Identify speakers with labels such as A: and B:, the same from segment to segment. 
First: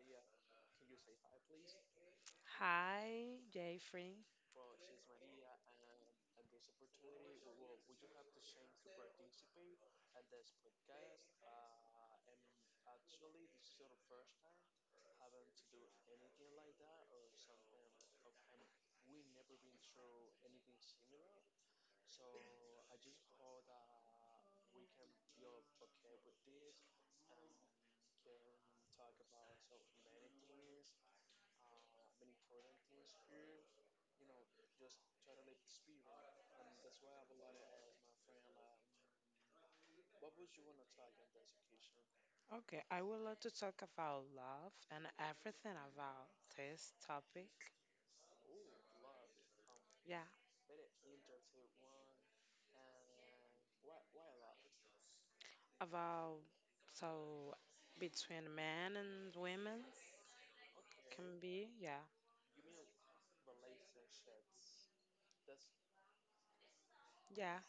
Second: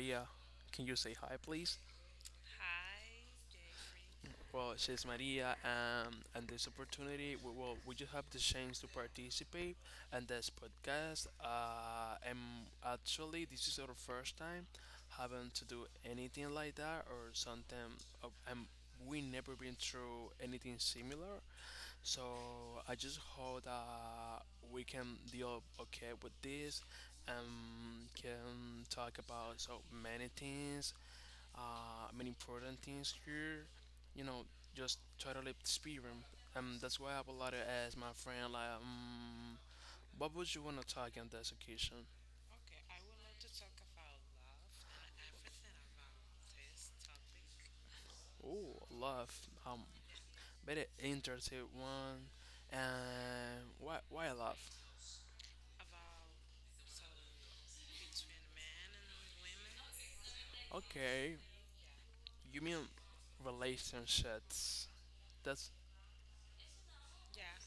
A: Maria. Can you say hi, please?
B: Hi, Jeffrey.
A: Well, she's Maria, and this opportunity, we just have the chance to participate in this podcast. And actually, this is our first time having to do anything like that or something. Of, um, we never been through anything similar, so I just hope that we can deal okay with this and can talk about so many things, many important things here. You know, just totally experience. That's why I would like to ask my friend, what would you want to talk on this occasion?
B: Okay, I would love to talk about love and everything about this topic.
A: Oh, love.
B: Yeah,
A: Very interesting one. And why love?
B: about so between men and women can
A: Okay,
B: be. Yeah,
A: you mean relationships? That's
B: yeah.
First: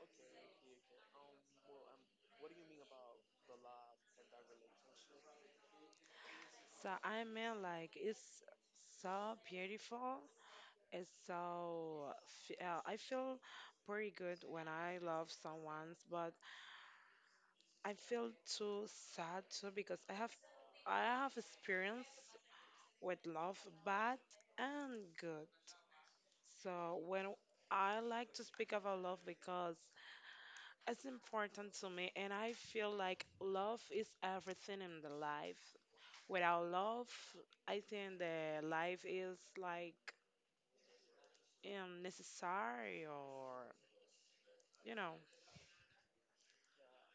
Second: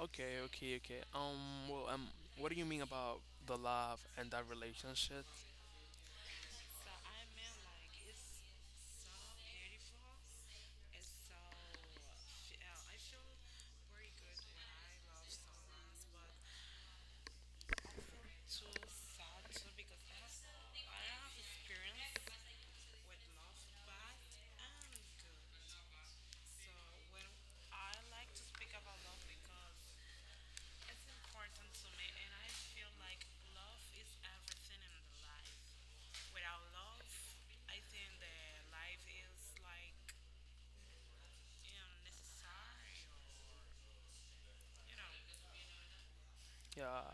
A: okay, okay, okay. What do you mean about the love and that relationship?
B: So I mean, like it's so beautiful. It's so I feel pretty good when I love someone, but I feel too sad too because I have experience with love, bad and good. So when I like to speak about love because it's important to me and I feel like love is everything in the life. Without love, I think the life is like unnecessary or you know,
A: Yeah,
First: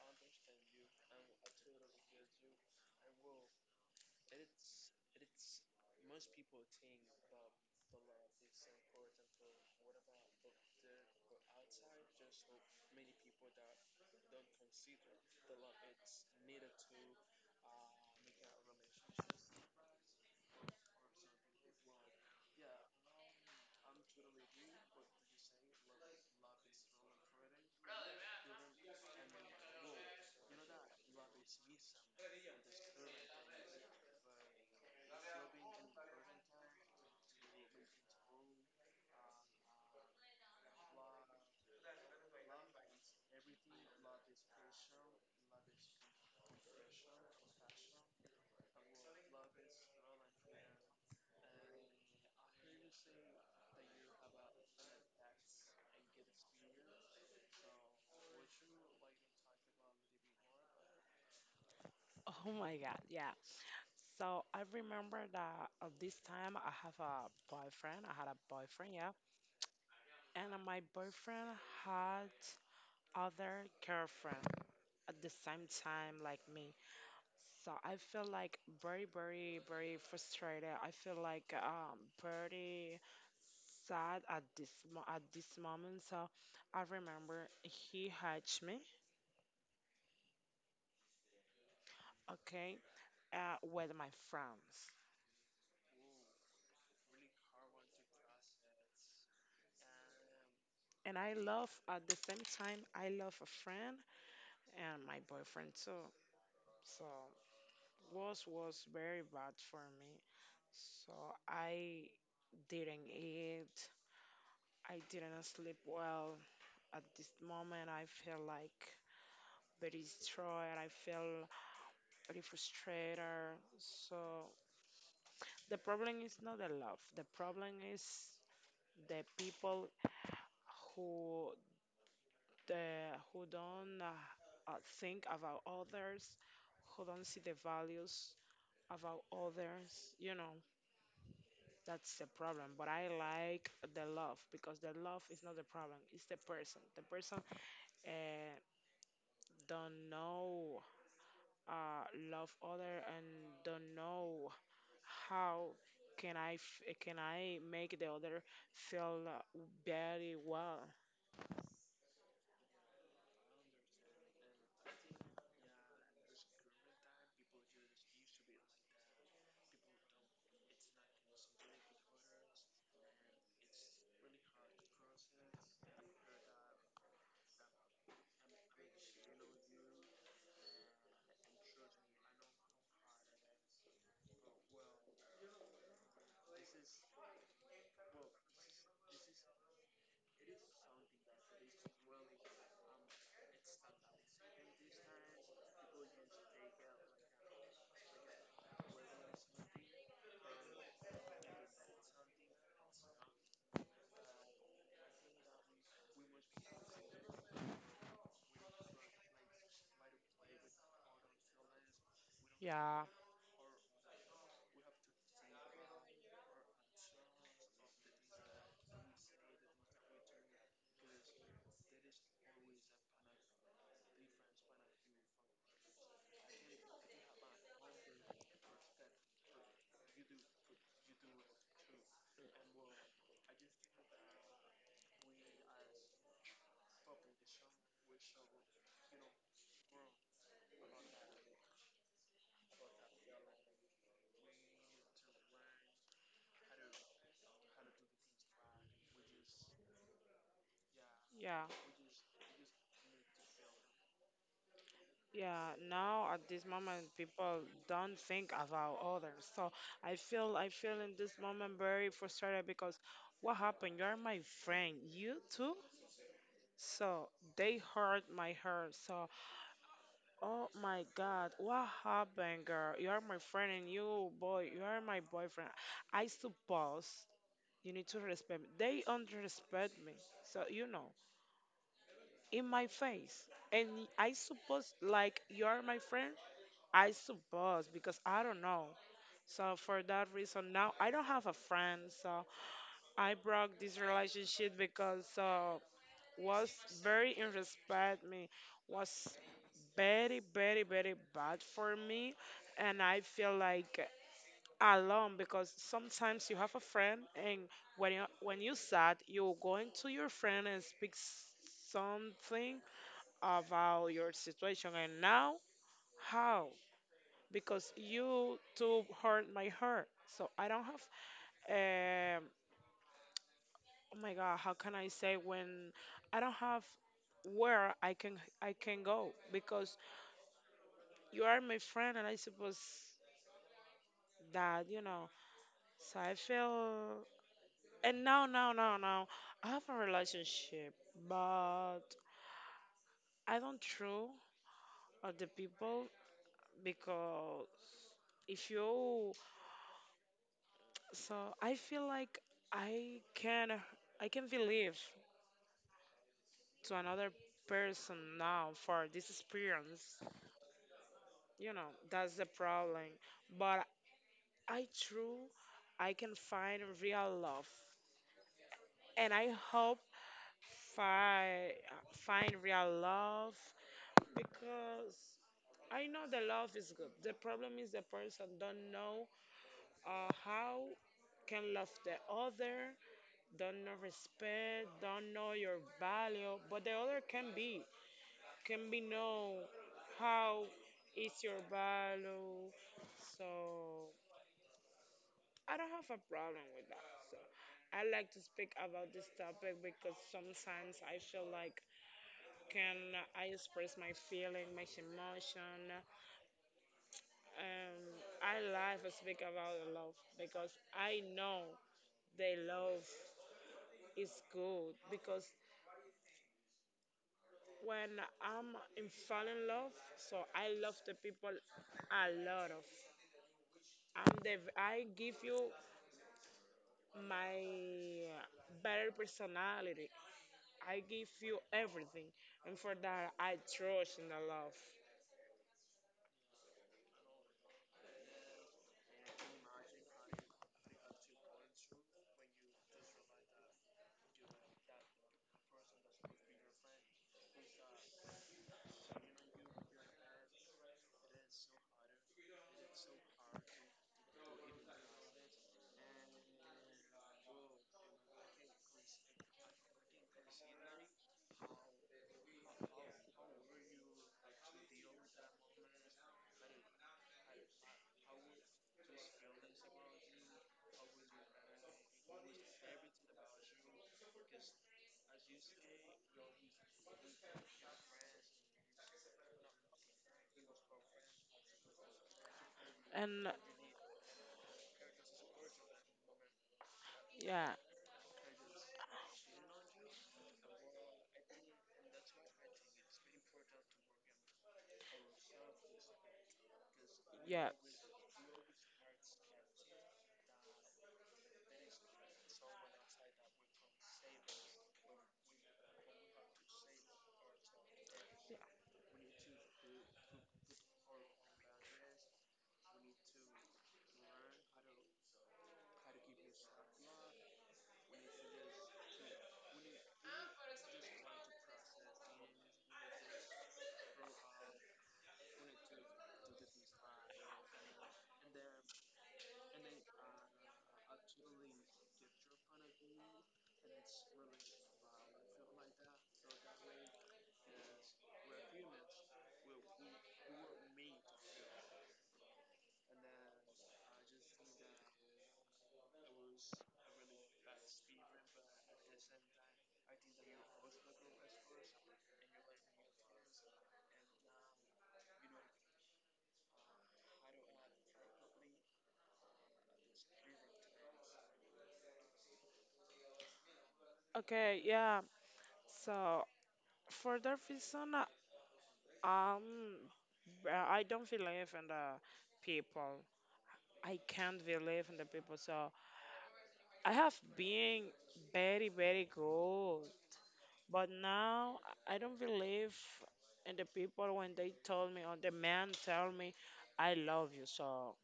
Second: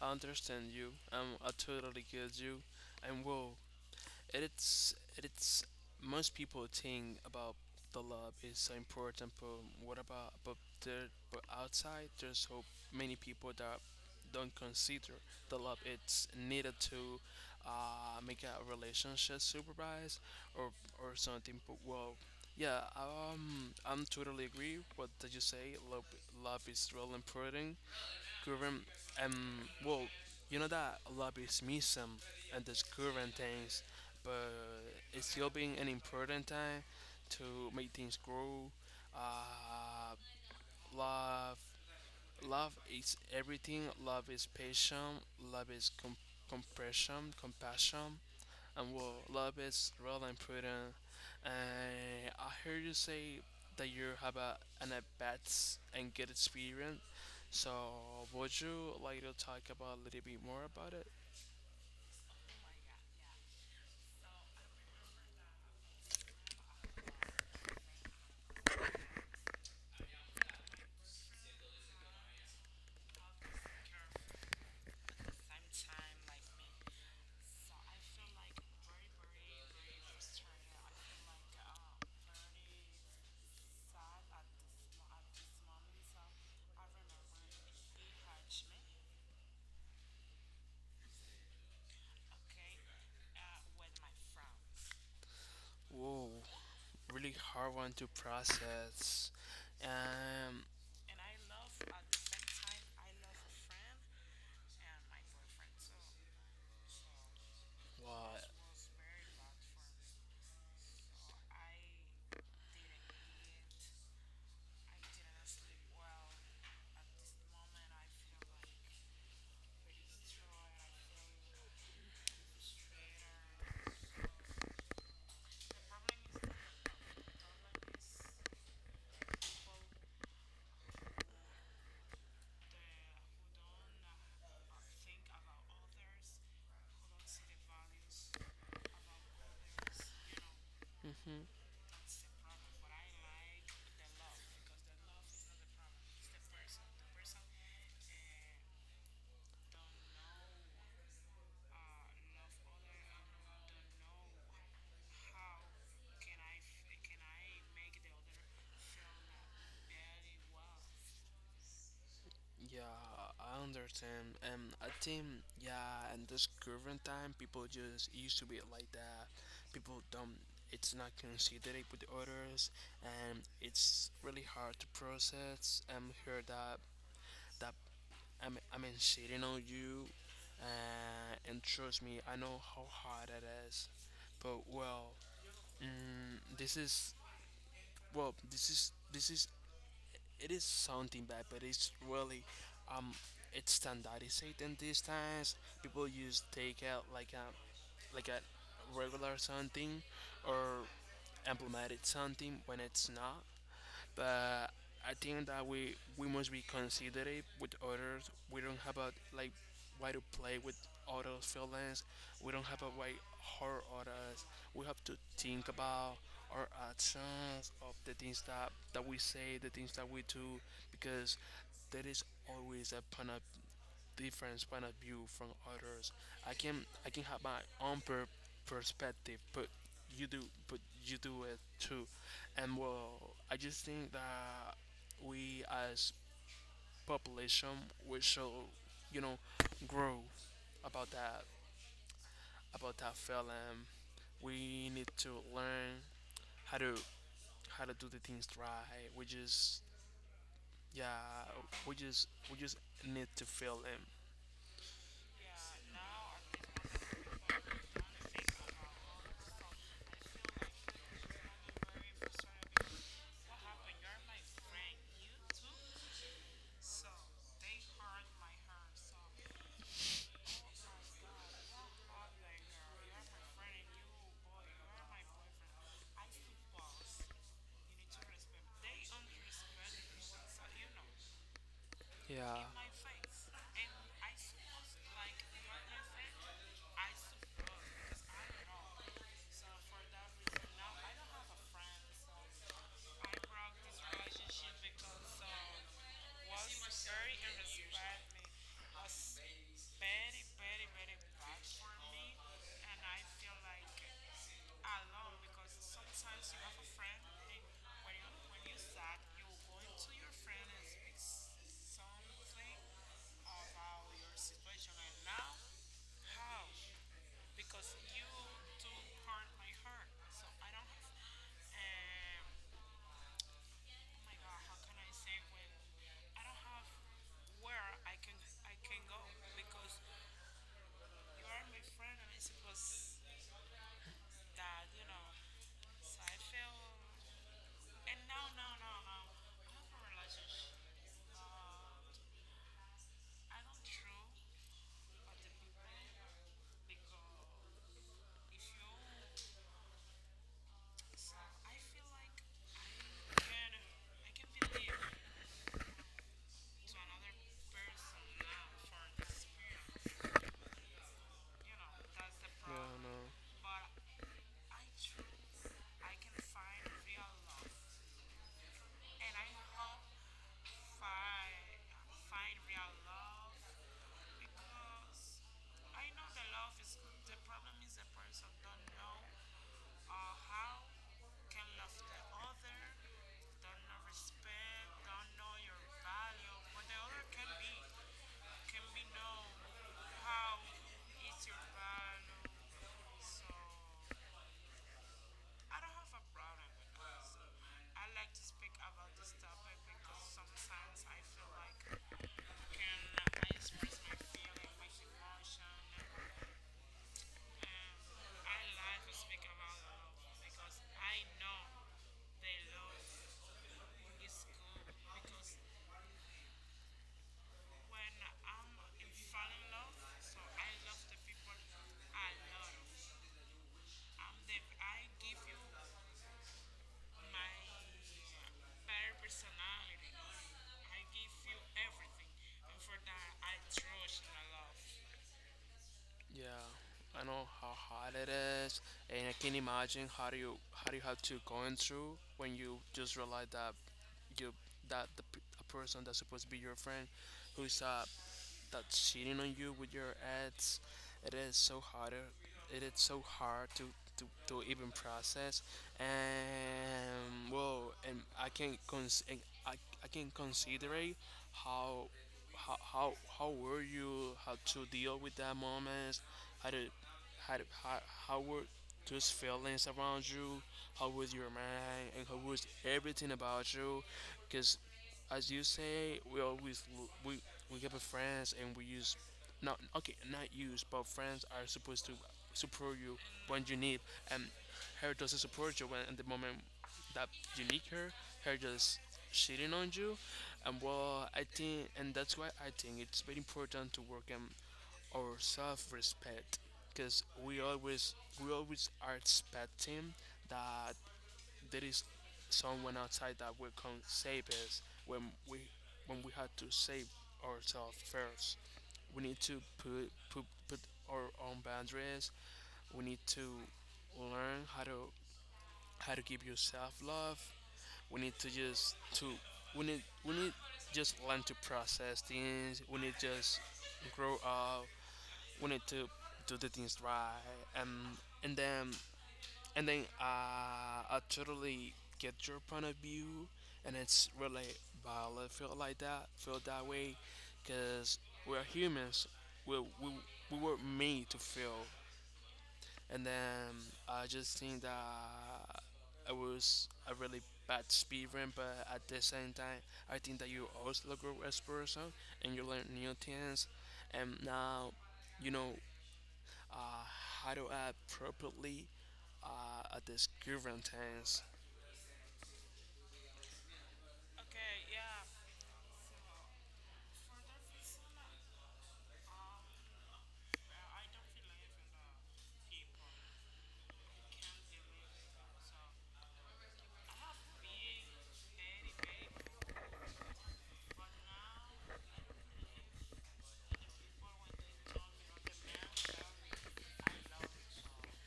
A: I understand you. I totally get you. And well, it's it's most people think about the lab is so important, but what about but there but outside there's so many people that don't consider the lab it's needed to make a relationship supervise or or something. But well, yeah, I'm totally agree what did you say. Love is really important current um well you know that lobbyism and this current things but it's still being an important time to make things grow uh love is everything, love is passion, love is compression, compassion. Love is Roland and Prudent, and I heard you say that you have an at bats and good experience. So, would you like to talk about a little bit more about it?
B: oh my God, yeah. So I remember that at this time I have a boyfriend. I had a boyfriend, yeah. And my boyfriend had other girlfriend, at the same time like me. So I feel like very, very, very frustrated. I feel like very sad at at this moment. So I remember he hatched me, okay, with my friends.
A: Whoa, really hard one to process. Um,
B: And I love at the same time I love a friend and my boyfriend too. So
A: what?
B: was very bad for me. So I didn't eat. I didn't sleep well. At this moment, I feel like very destroyed. I feel very frustrated. So the problem is not the love. The problem is the people who who don't think about others, who don't see the values about others. You know, that's the problem. But I like the love because the love is not the problem. It's the person. The person uh, don't know uh, love other and don't know how can I make the other feel very well.
A: Yeah, I understand. I think yeah, in this current time, people just used to be like that. People don't. It's not considerate with others, and it's really hard to process. Hear that that I'm shitting on you, and trust me, I know how hard it is. But well, this is well, this is it is something bad, but it's really um it's standardized in these times. People use takeout like a regular something or implemented something when it's not, but I think that we must be considerate with others. We don't have a like why to play with others' feelings. We don't have a
B: Yeah,
A: way hurt others. We have to think about our actions of the things that we say, the things that we do, because there is always a different point of view from others. I can have my own perspective, you do but you do it too. And well, I just think that we as population we should, you know, grow about that, about that feeling. We need to learn how to how to do the things right. We just yeah
B: yeah,
A: we just need to feel them.
B: yeah. Now at this moment, people don't think about others. So I feel in this moment very frustrated because what happened? You're my friend. You too. So they hurt my heart. So oh my God, what happened, girl? You are my friend and you, boy, you are my boyfriend. I suppose you need to respect me. They don't respect me, so you know,
A: Yeah.
B: in my face. And I suppose, like, you are my friend? I suppose, because I don't know. So for that reason, now I don't have a friend, so I broke this relationship because was very irrespect me, was very very very bad for me, and I feel like alone because sometimes you have a friend and when you sad you're going to your friend and speak something about your situation and now how because you too hurt my heart, so I don't have eh, oh my God how can I say when I don't have where I can go because you are my friend and I suppose that you know. So I feel and no no no no, I have a relationship but I don't true of the people because if you so I feel like i can I can believe to another person now for this experience, you know that's the problem. But I true I can find real love and I hope fi- find real love because I know the love is good, the problem is the person don't know how can love the other, don't know respect, don't know your value, but the other can be, know how is your value. So I don't have a problem with that. So I like to speak about this topic because sometimes I feel like can I express my feeling, my emotion. Um, I love to speak about the love because I know the love is good because when I'm in fall in love, so I love the people a lot of. I'm the I give you my better personality. I give you everything, and for that I trust in the love.
A: Yeah, I know how hard it is, and I can imagine how do you have to going through when you just realize that you that the a person that's supposed to be your friend, who's a that's cheating on you with your ads. It is so harder. It is so hard to to even process. And well, and I can cons- and I, I can consider how how were you how to deal with that moment. How to how, how, how were those feelings around you? How was your mind? And how was everything about you? Because, as you say, we always we get with friends and we use not okay not use but friends are supposed to support you
B: And
A: when you need and her doesn't support you when at the moment that you
B: yeah,
A: need her. Her just shitting on you, and well, I think and that's why I think it's very important to work and our self-respect because
B: yeah,
A: we always are expecting that there is someone outside that will come save us we when we had to save ourselves first. We need to put our own boundaries. We need to learn how to give yourself love. We need to just to we need just learn to process things. We need just grow up. We need to do the things right, and and then and then, I totally get your point of view and it's really valid feel like that feel that way because we're humans. we, we, we were made to feel and then I just think that it was a really bad experience, but at the same time I think that you also grow as person and you learn new things and now you know, uh, how to act properly at this current tense?
B: okay, yeah. So for that reason, um, well, I don't believe in the people. I can't believe in the people. So I have been very, very good, but now I don't believe in the people when they told me or the man tell me, I love you. So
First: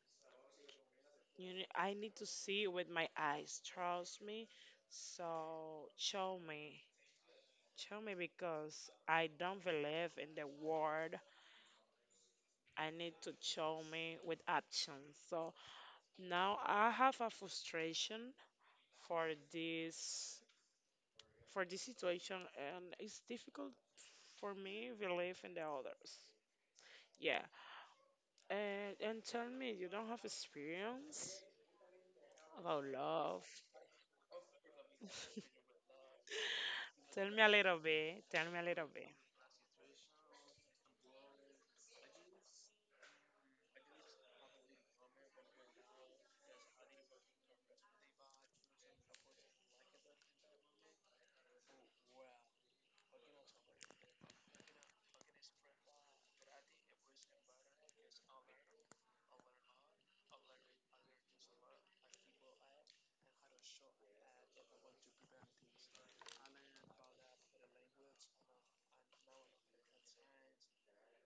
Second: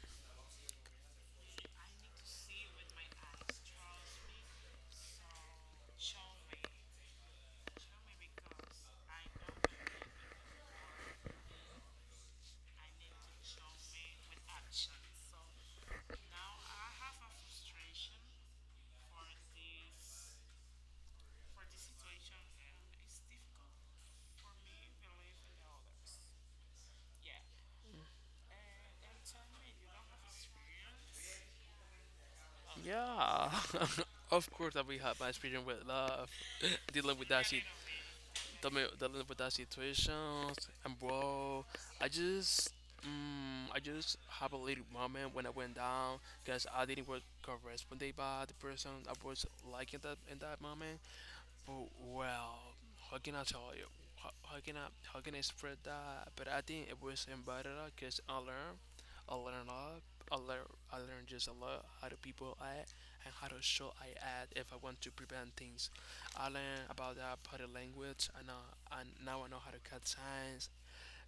B: you know, I need to see it with my eyes. Trust me. So show me. Show me because I don't believe in the word. I need to show me with action. So now I have a frustration for this for this situation and it's difficult for me believe in the others. Yeah. And tell me you don't have experience about love.
A: Yeah, of course that we had my experience with love, dealing with
B: Tell
A: that
B: me a
A: shit,
B: little bit. Tell me a little bit.
A: dealing with that situation, and bro, I just. I just have a little moment when I went down because I didn't work corresponded by the person I was liking that in that moment. Oh, well, how can I tell you? How can I how can I spread that? But I think it was embedded because I learned a lot. I learned just a lot how to people act and how to show I act if I want to prevent things. I learned about that body language. I know and now I know how to cut signs.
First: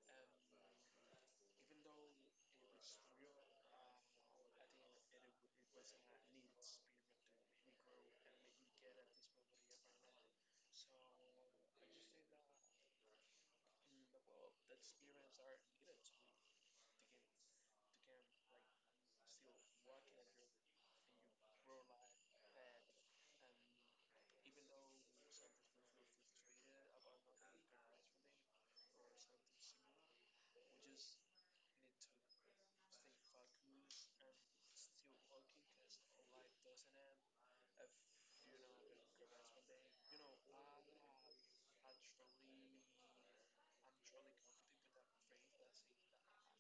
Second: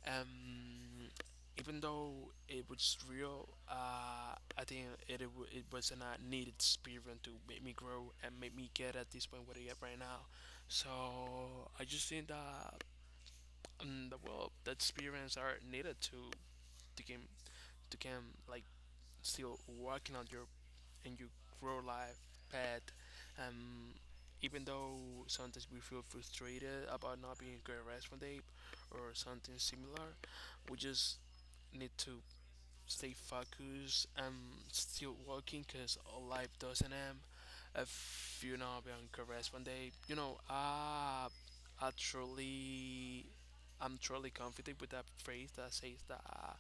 A: Um, Even though it was real, I think it it was a needed experience to make me grow and make me get at this point where I get right now. So I just think that, the well, that experience are needed to to can to can like still working on your and your grow life path. Um, Even though sometimes we feel frustrated about not being a great rest one day or something similar, we just need to stay focused. I'm still working because life doesn't end. If you know, I'll be on Caress one day. You know, I truly, I'm truly confident with that phrase that says that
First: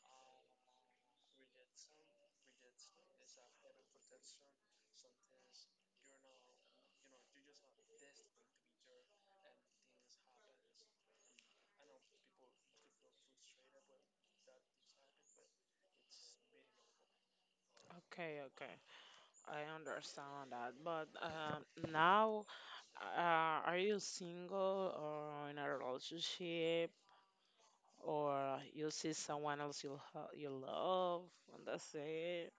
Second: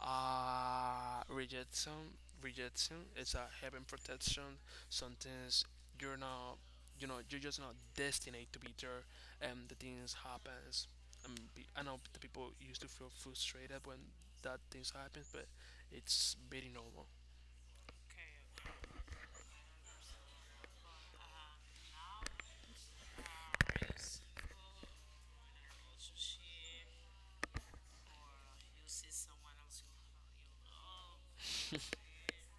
A: rejection, rejection is a heaven protection. Sometimes you're not, you know, you're just not destined to be there, and the things happens. I know the people used to feel frustrated when that things happens, but it's very normal.
B: Okay, okay. I understand that, but now, are you single or in a relationship, or you see someone else you love, and that's it?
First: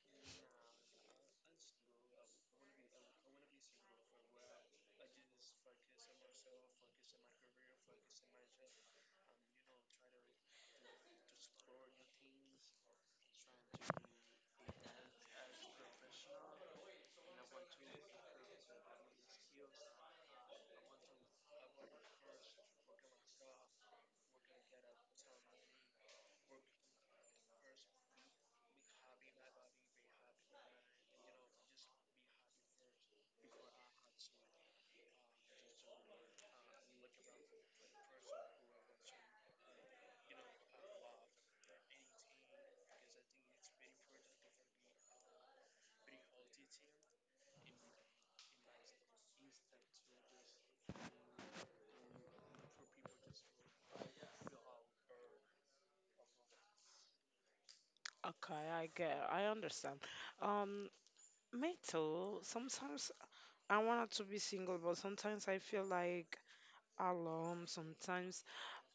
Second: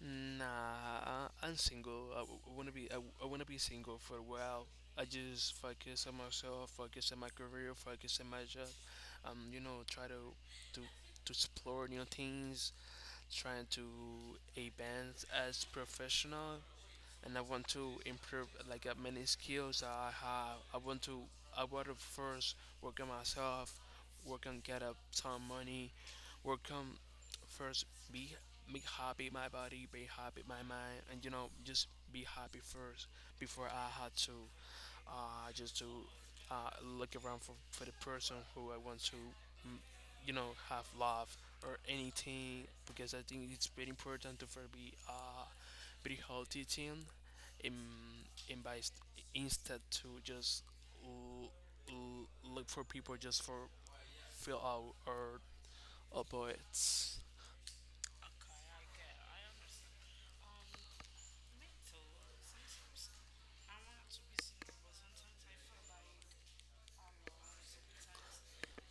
A: Nah, I'm single. I want wanna be. I wanna be single for a while. I just focus on myself, focus on my career, focus on my job. You know, try to to to explore new things, trying to advance as professional, and I want to improve like many skills that I have. I want to first work on myself, work on get up some money, work on first be be happy my body, be happy my mind, and you know just be happy first before I had to just to uh, look around for the person who I want to mm, you know, have love or anything because I think it's very important to for be a very healthy team and, and by instead to just l- l- look for people just for fill out or opposites.
B: Okay, I get, I understand. Um, me too. Sometimes I wanted to be single, but sometimes I feel like alone. Sometimes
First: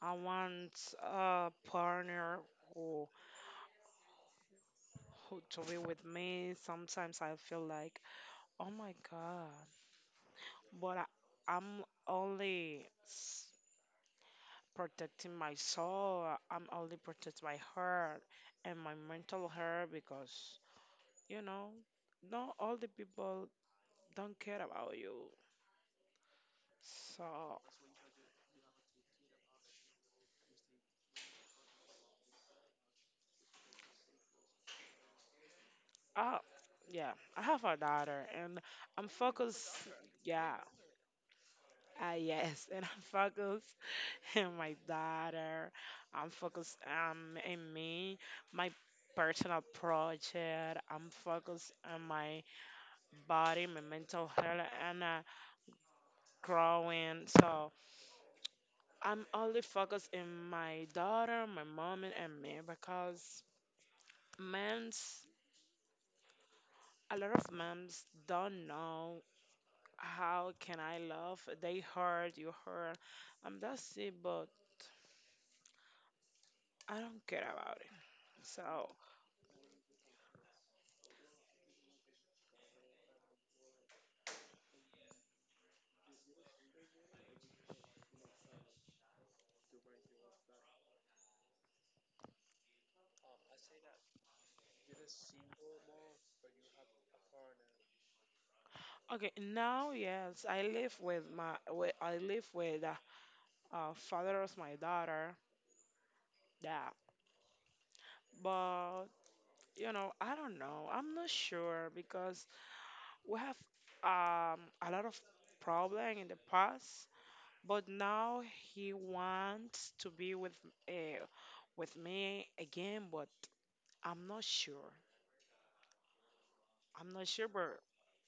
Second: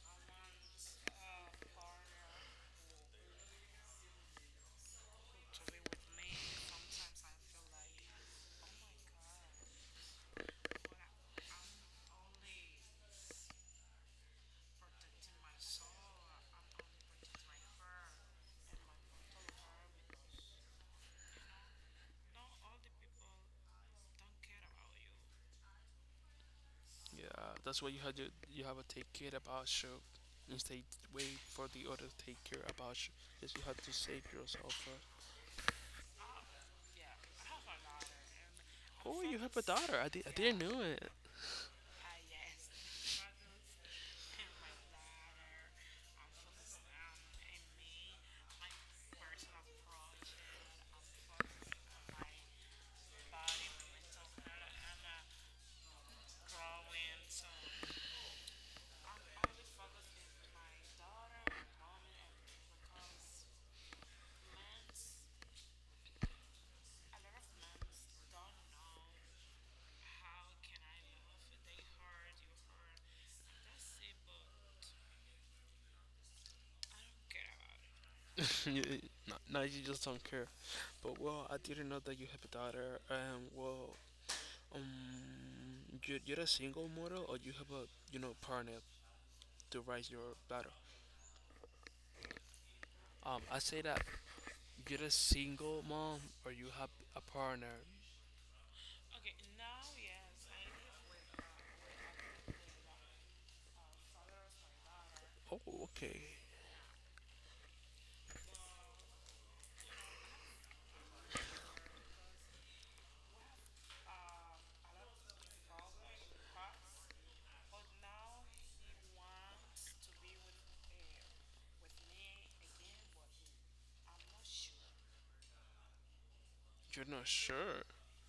B: I want a partner who who to be with me. Sometimes I feel like, oh my God. But I, I'm only s- protecting my soul. I'm only protect my heart and my mental health because you know, not all the people don't care about you.
A: Yeah,
B: So,
A: that's why you have to take care about you instead wait for the other to take care about you because you have to save yourself first.
B: uh, yeah, I have a daughter and I'm
A: Oh, you have a
B: focused.
A: daughter. I
B: Yeah,
A: didn't know it.
B: yes, and I'm focused on my daughter. I'm focused in me, my personal project. I'm focused on my body, my mental health, and growing. So I'm only focused in my daughter, my mom, and me because men's a lot of moms don't know how can I love. They hurt, you hurt, and that's it. But I don't care about it. So
A: No, no, you just don't care. But well, I didn't know that you have a daughter. Um, you, you're a single model, or you have a you know partner to raise your daughter. I say that you're a single mom, or you have a partner.
B: okay, now yes, I live with the father of my daughter.
A: Oh, okay.
B: Yeah, but you know I don't know. I'm not sure because we have a lot of problem in the past, but now he wants to be uh, with me again. But I'm not sure.
A: You're
B: I'm
A: not
B: not sure, but
A: sure.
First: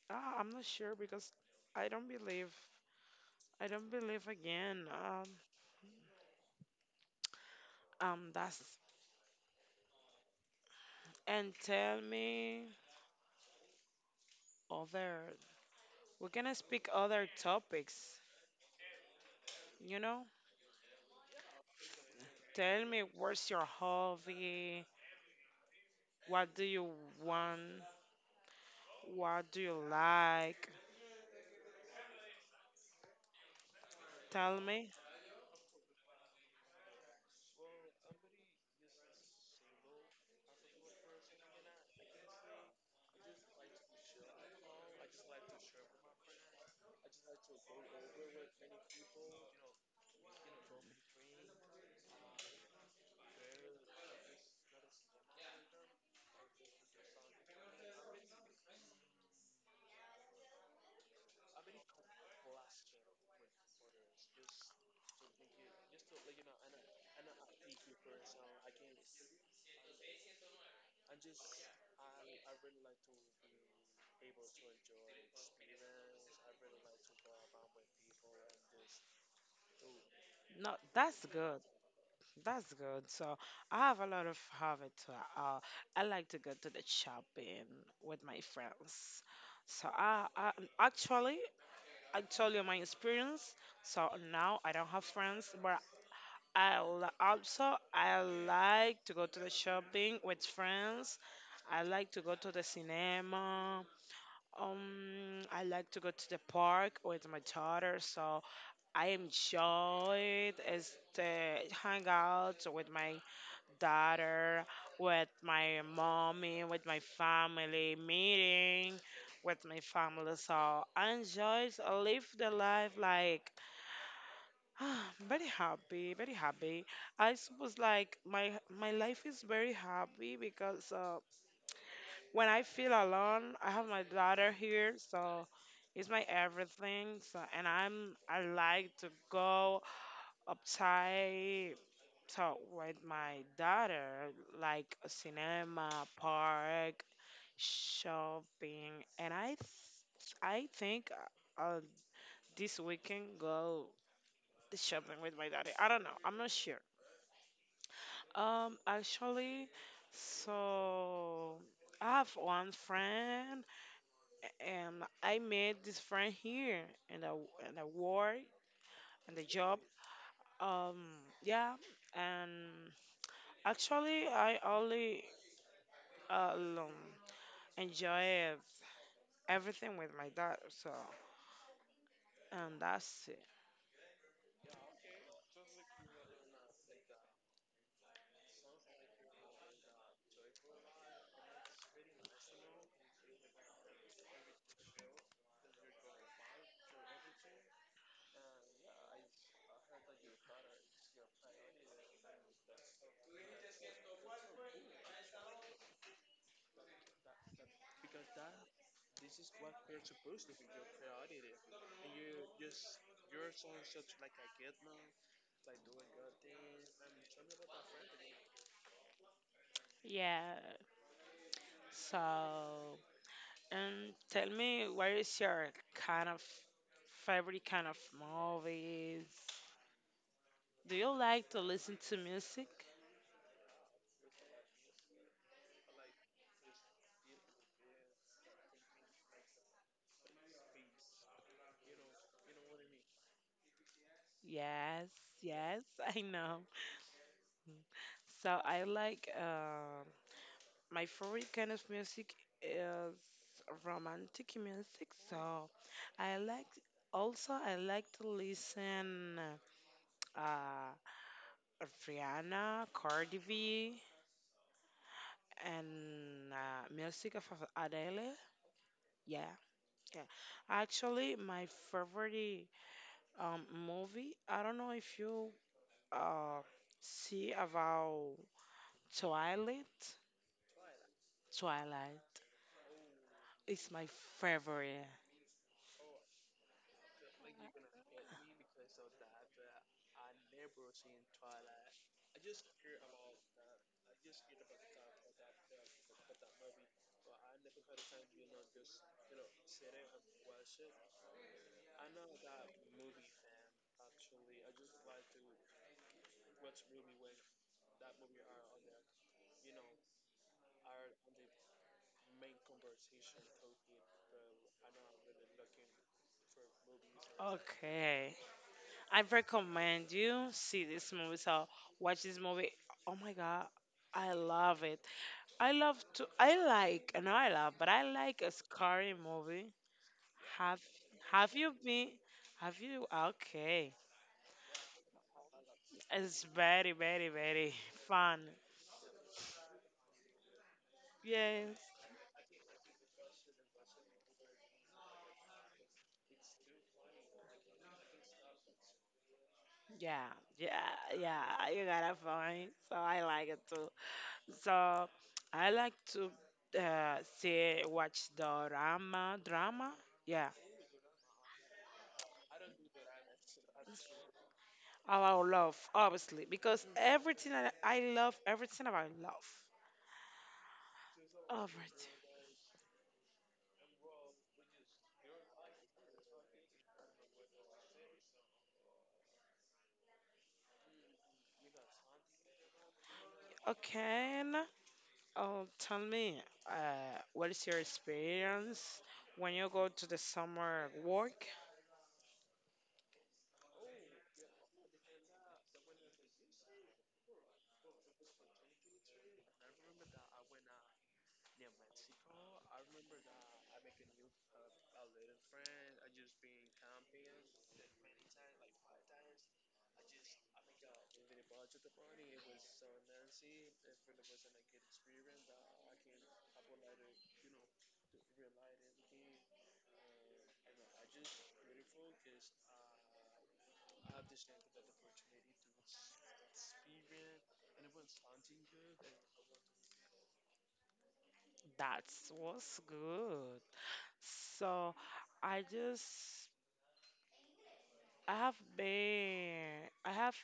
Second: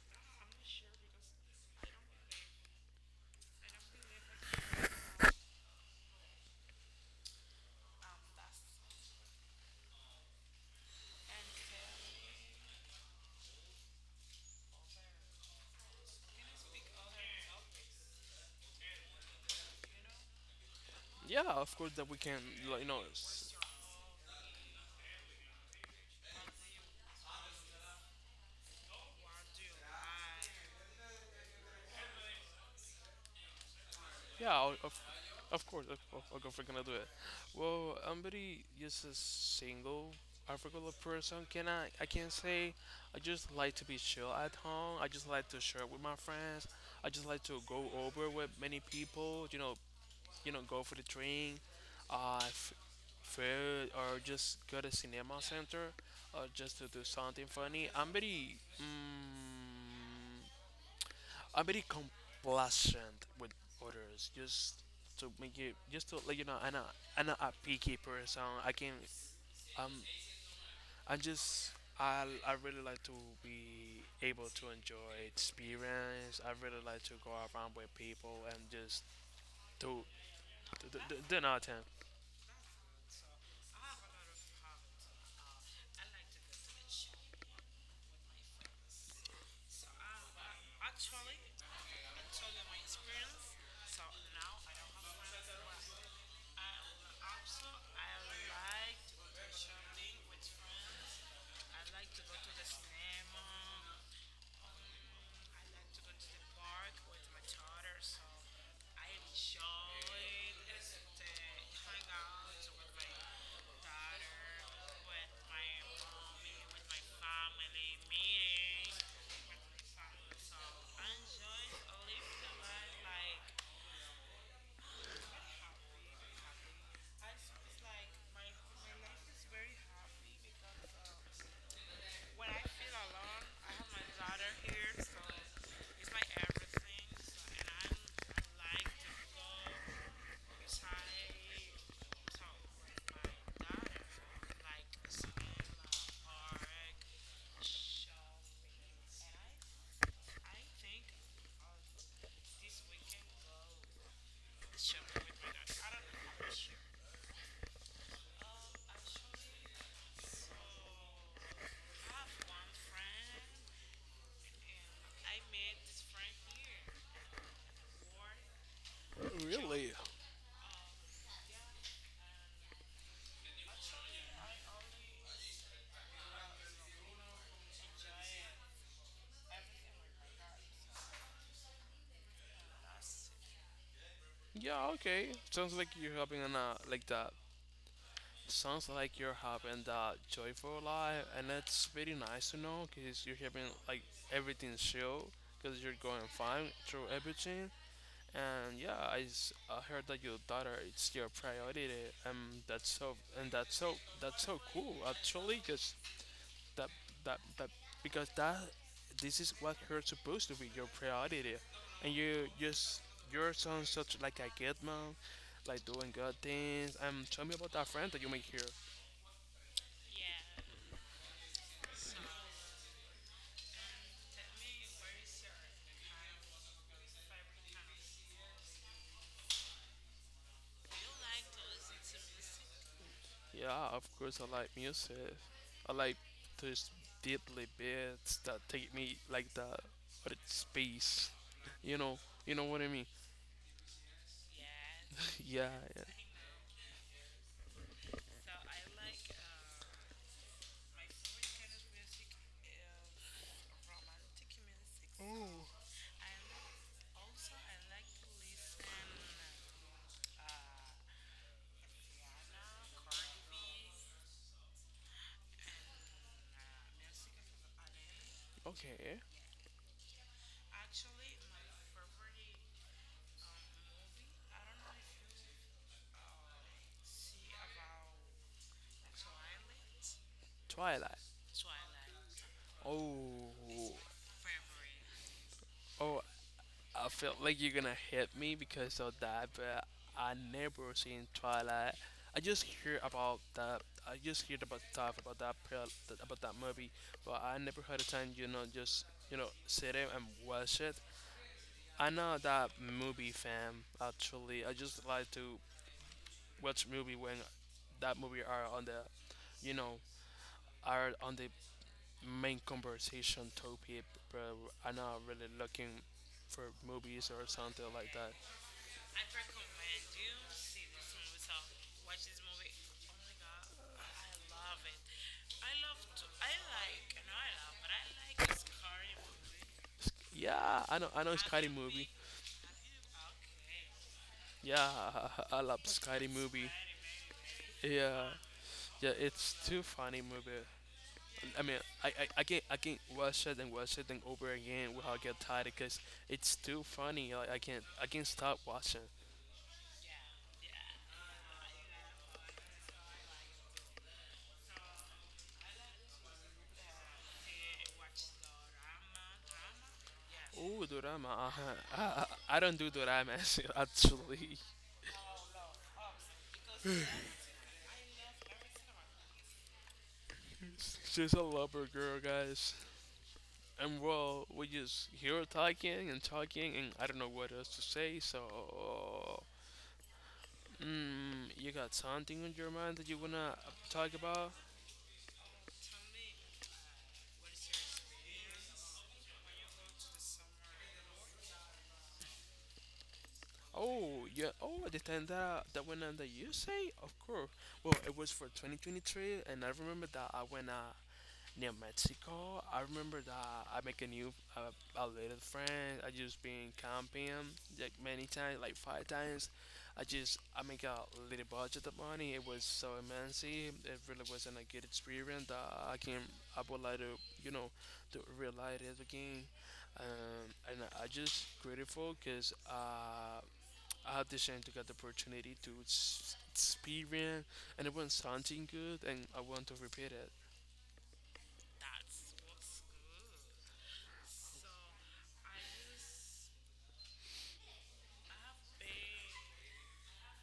B: I'm not sure because I don't believe. I don't believe again. That's and tell me other. We're gonna speak other topics. You know,
A: Yeah, of course that we can, like,
B: tell
A: you know,
B: me what's your hobby? What do you want? What do you like?
A: yeah,
B: Tell me.
A: of course, of course we're gonna do it. Well, somebody just a single, I forgot the person. Can I? I can't say. I just like to be chill at home. I just like to share with my friends. I just like to go over with many people. You know, go for the train, uh, f- food, or just go to cinema center, or just to do something funny. I'm very. I'm very complacent with others. Just to make it, just to let you know, I'm not a picky person. I can, um, I'm just, I really like to be able to enjoy experience. I really like to go around with people and just do,
B: No, that's
A: do
B: good.
A: nothing.
B: That's good. So I have a lot of habits. Uh, I like to go to the shopping with my friends. So I actually I told you my experience. So now I don't have friends, but also I like to go to the shopping with friends. I like to go to the cinema. I like to go to the park with my daughter. So I enjoyed is to hang out with my daughter, with my mommy, with my family, meeting with my family. So I enjoyed live the life like very happy, very happy. I suppose like my life is very happy because when I feel alone, I have my daughter here, so it's my everything. So and I'm I like to go upside talk with my daughter, like a cinema, park, shopping, and I think I'll this weekend go shopping with my daddy. I don't know. I'm not sure. Actually, so I have one friend, and I met this friend here in the in the work and the job.
A: Really?
B: Um, yeah, and actually, I only uh, um, enjoy everything with my dad, so and that's it.
A: Yeah. Okay. Sounds like you're having a like that. Sounds like you're having that joyful life, and that's really nice to know because you're having like everything chill because you're going fine through everything. And yeah, I heard that your daughter is your priority, and that's so cool actually because that that that because that this is what you're supposed to be your priority, and you just your son such like a kid man, like doing good things. Tell me about that friend that you make here.
B: Yeah. So, and tell me, what is your kind of favorite kind of movies? Do you like to listen to music?
A: Yeah, of course I like music. I like those deadly beats that take me like the other space. You know, you know what I mean.
B: Yes,
A: Yeah,
B: yes,
A: yeah.
B: I know. So I like my favorite kind of music is romantic music, so I like also I like to listen uh Rihanna, Cardi B, and music of Adele.
A: Okay.
B: Yeah, yeah. Actually, my favorite movie. I don't know if you uh see about Twilight.
A: Twilight.
B: Twilight
A: Oh,
B: is my favorite.
A: oh. I felt like you're gonna hit me because of that, but I never seen Twilight. I just hear about that. I just heard about stuff about about that movie, but I never had a time, just sit there and watch it. I'm not that movie fan actually. I just like to watch movie when that movie are on the, you know, are on the main conversation topic. But I'm not really looking for movies or something like that.
B: Okay. I recommend you see this movie. So watch this movie. Oh my God, I love it. I love to. I like. No, I love, but I like a scary movie. Have
A: Yeah, I know. I know
B: Have
A: Scary
B: you
A: movie.
B: been? Have you? Okay.
A: Yeah, I love Scary
B: It's
A: movie.
B: very, very, very
A: Yeah,
B: fun.
A: yeah, it's too funny movie. I mean,
B: Yes.
A: I, I, I get I can watch it and over again without get tired because it's too funny. Like I can't stop watching.
B: Yeah. Yeah. Yeah. You gotta find. So I like it too. So I like to see watch the drama. Drama. Yeah.
A: Oh, Dorama. Uh-huh. I, I don't do Dorama actually.
B: Allow love, obviously, because everything that I love, everything about love.
A: She's a
B: All
A: lover girl, guys. And well, we just hear talking and talking, and I don't know what else to say. So, you got something on your mind that you wanna
B: right.
A: talk
B: Okay.
A: about?
B: Oh, tell me, what is your experience when you go to the summer work?
A: Oh, yeah. Oh, the time that went under you say? Of course. Well, it was for 2023, and I remember that I went near Mexico. I remember that I make a new a little friend. I just been camping like many times, like five times. I make a little budget of money. It was so immense. It really wasn't a good experience that I can I would like to, you know, to relight it again. And I just grateful because. Audition to get the opportunity to experience, and it was something good, and I want to repeat it.
B: That was good. So, I just, I have been, I have,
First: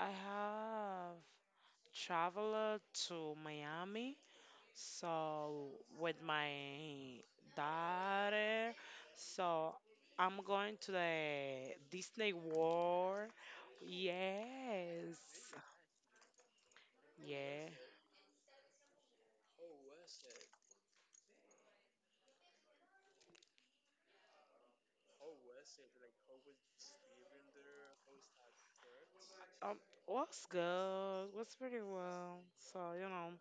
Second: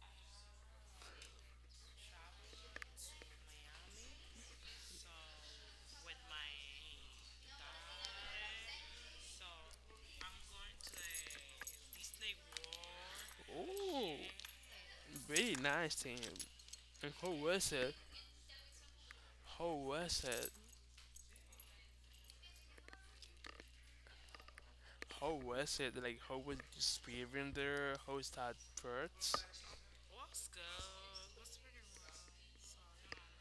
B: I have traveled to Miami so with my daughter, so I'm going to the Disney World.
A: Oh,
B: Yes.
A: very nice thing. And how
B: Yeah.
A: was it? How was it? How was it? Like, how was the experience there? How is that first?
B: Um, was good. Was pretty well. So, you know.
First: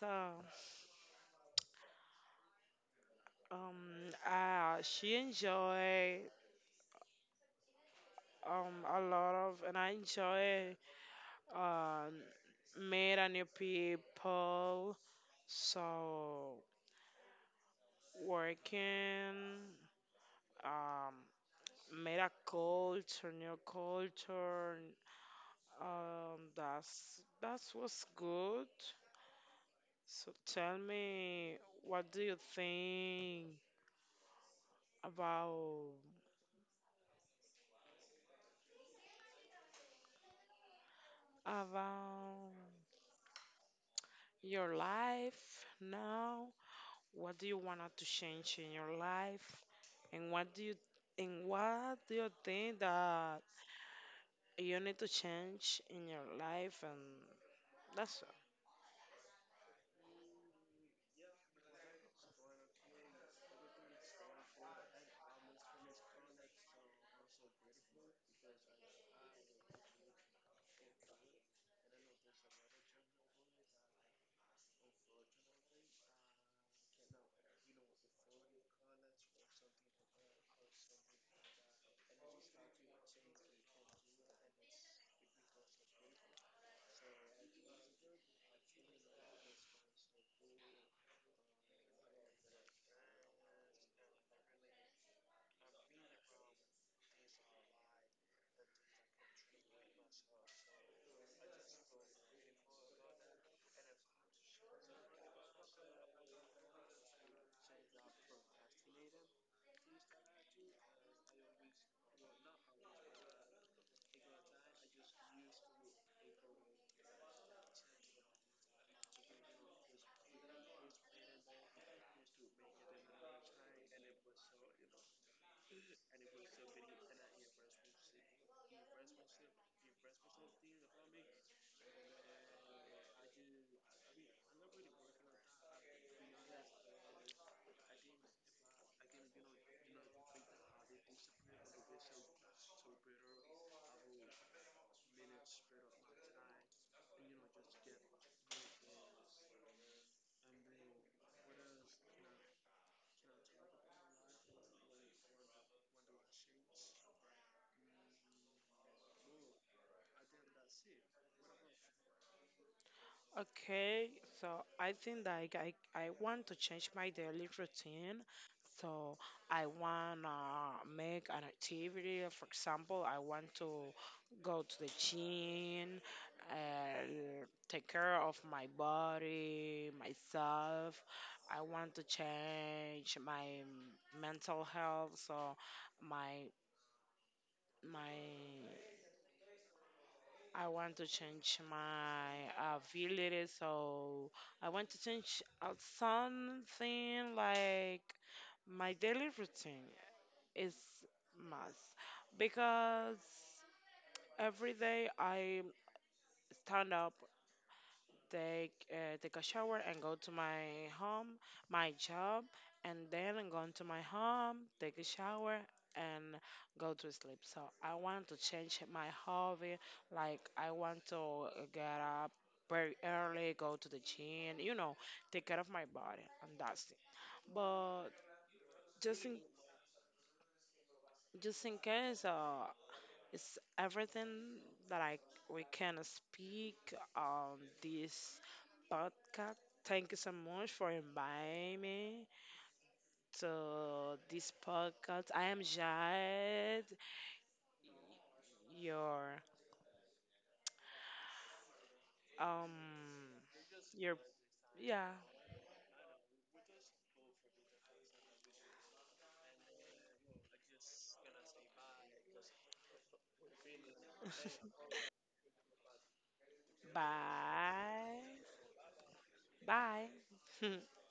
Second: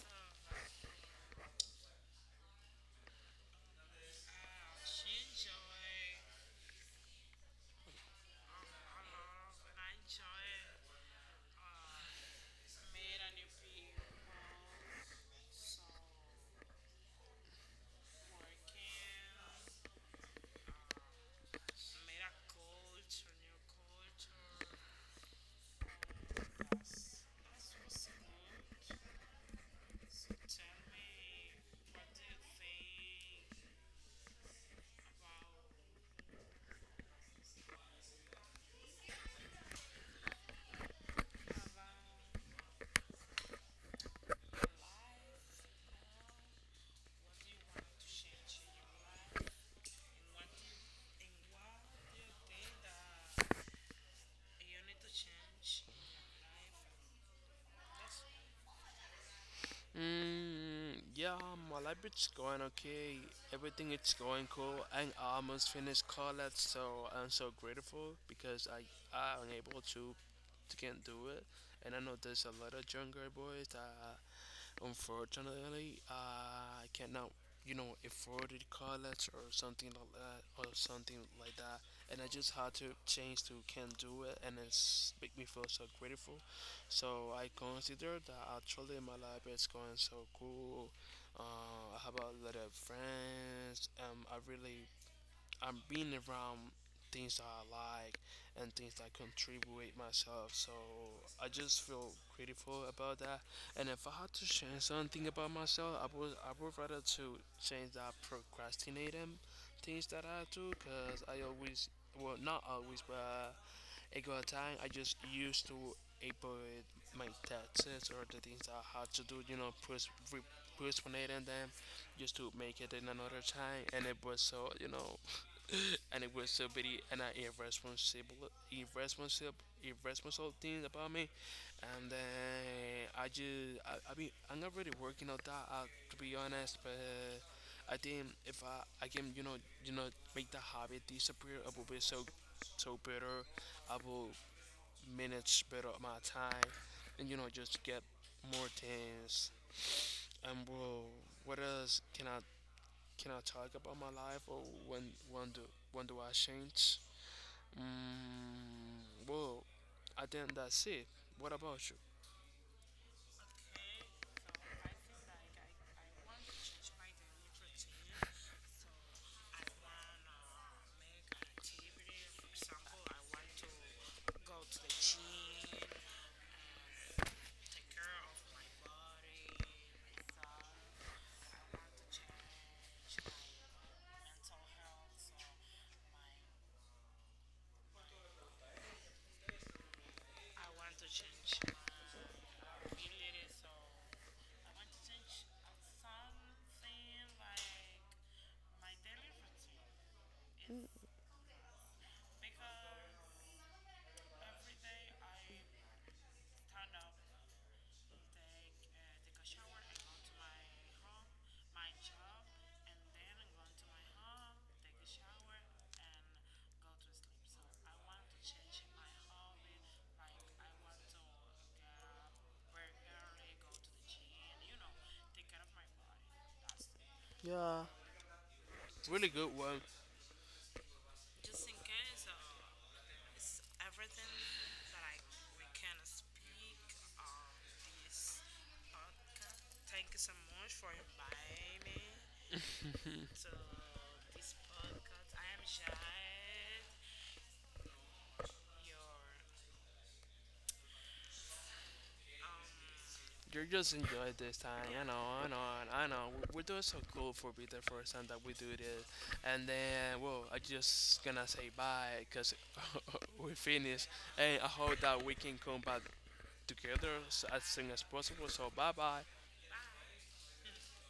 B: So, she enjoy a lot of, and I enjoy um meet a new people. So working, um, meta culture, new culture. That's that was good. So tell me, what do you think about about your life now? What do you want to change in your life? And what do you think that you need to change in your life? And that's
A: Yeah, my life is going okay. Everything is going cool. I almost finished college, so I'm so grateful because I am able to can't do it. And I know there's a lot of younger boys that unfortunately cannot, you know, afford it college or something like that or something like that. And I just had to change to can't do it and it's make me feel so grateful. So I consider that actually my life is going so cool. I have a lot of friends. I'm being around things that I like and things that contribute myself. So I just feel grateful about that. And if I had to change something about myself, I would rather to change that procrastinating things that I do because I always, well, not always, but it got a time I just used to avoid my taxes or the things that I had to do, you know, postponing them just to make it in another time and it was so, you know, and it was aggressivity and an irresponsible things about me. And then I mean, I'm not really working on that out to be honest, but I think if I, I can, you know, make the habit disappear, I will be so, so better. I will manage better my time, and, you know, just get more things. And bro, what else can I talk about my life or when when do when do I change? Mm, well, I think that's it. What about you?
B: okay, so I think like I want to change my daily routine. So I wanna make an activity. For example, I want to go to the gym, take care of my body, myself. I want to change my mental health. So my my I want to change my ability, so I want to change something like my daily routine is must because every day I stand up, take take a shower and go to my home, my job, and then go am to my home, take a shower and go to sleep. So I want to change my hobby. Like I want to get up very early, go to the gym, you know, take care of my body, and that's it.
A: Yeah.
B: But just
A: Really
B: in
A: good one.
B: just in case, it's everything that I we can speak on this podcast. Thank you so much for inviting me to this podcast. I am Jad, your um,
A: You just
B: your
A: enjoyed this time. I
B: yeah.
A: know, I know, I know. We're doing so cool for be the first time that we do this. And then, well, I just gonna say bye because we finished. And I hope that we can come back together as soon as
B: Bye,
A: possible. So, bye bye.
B: bye.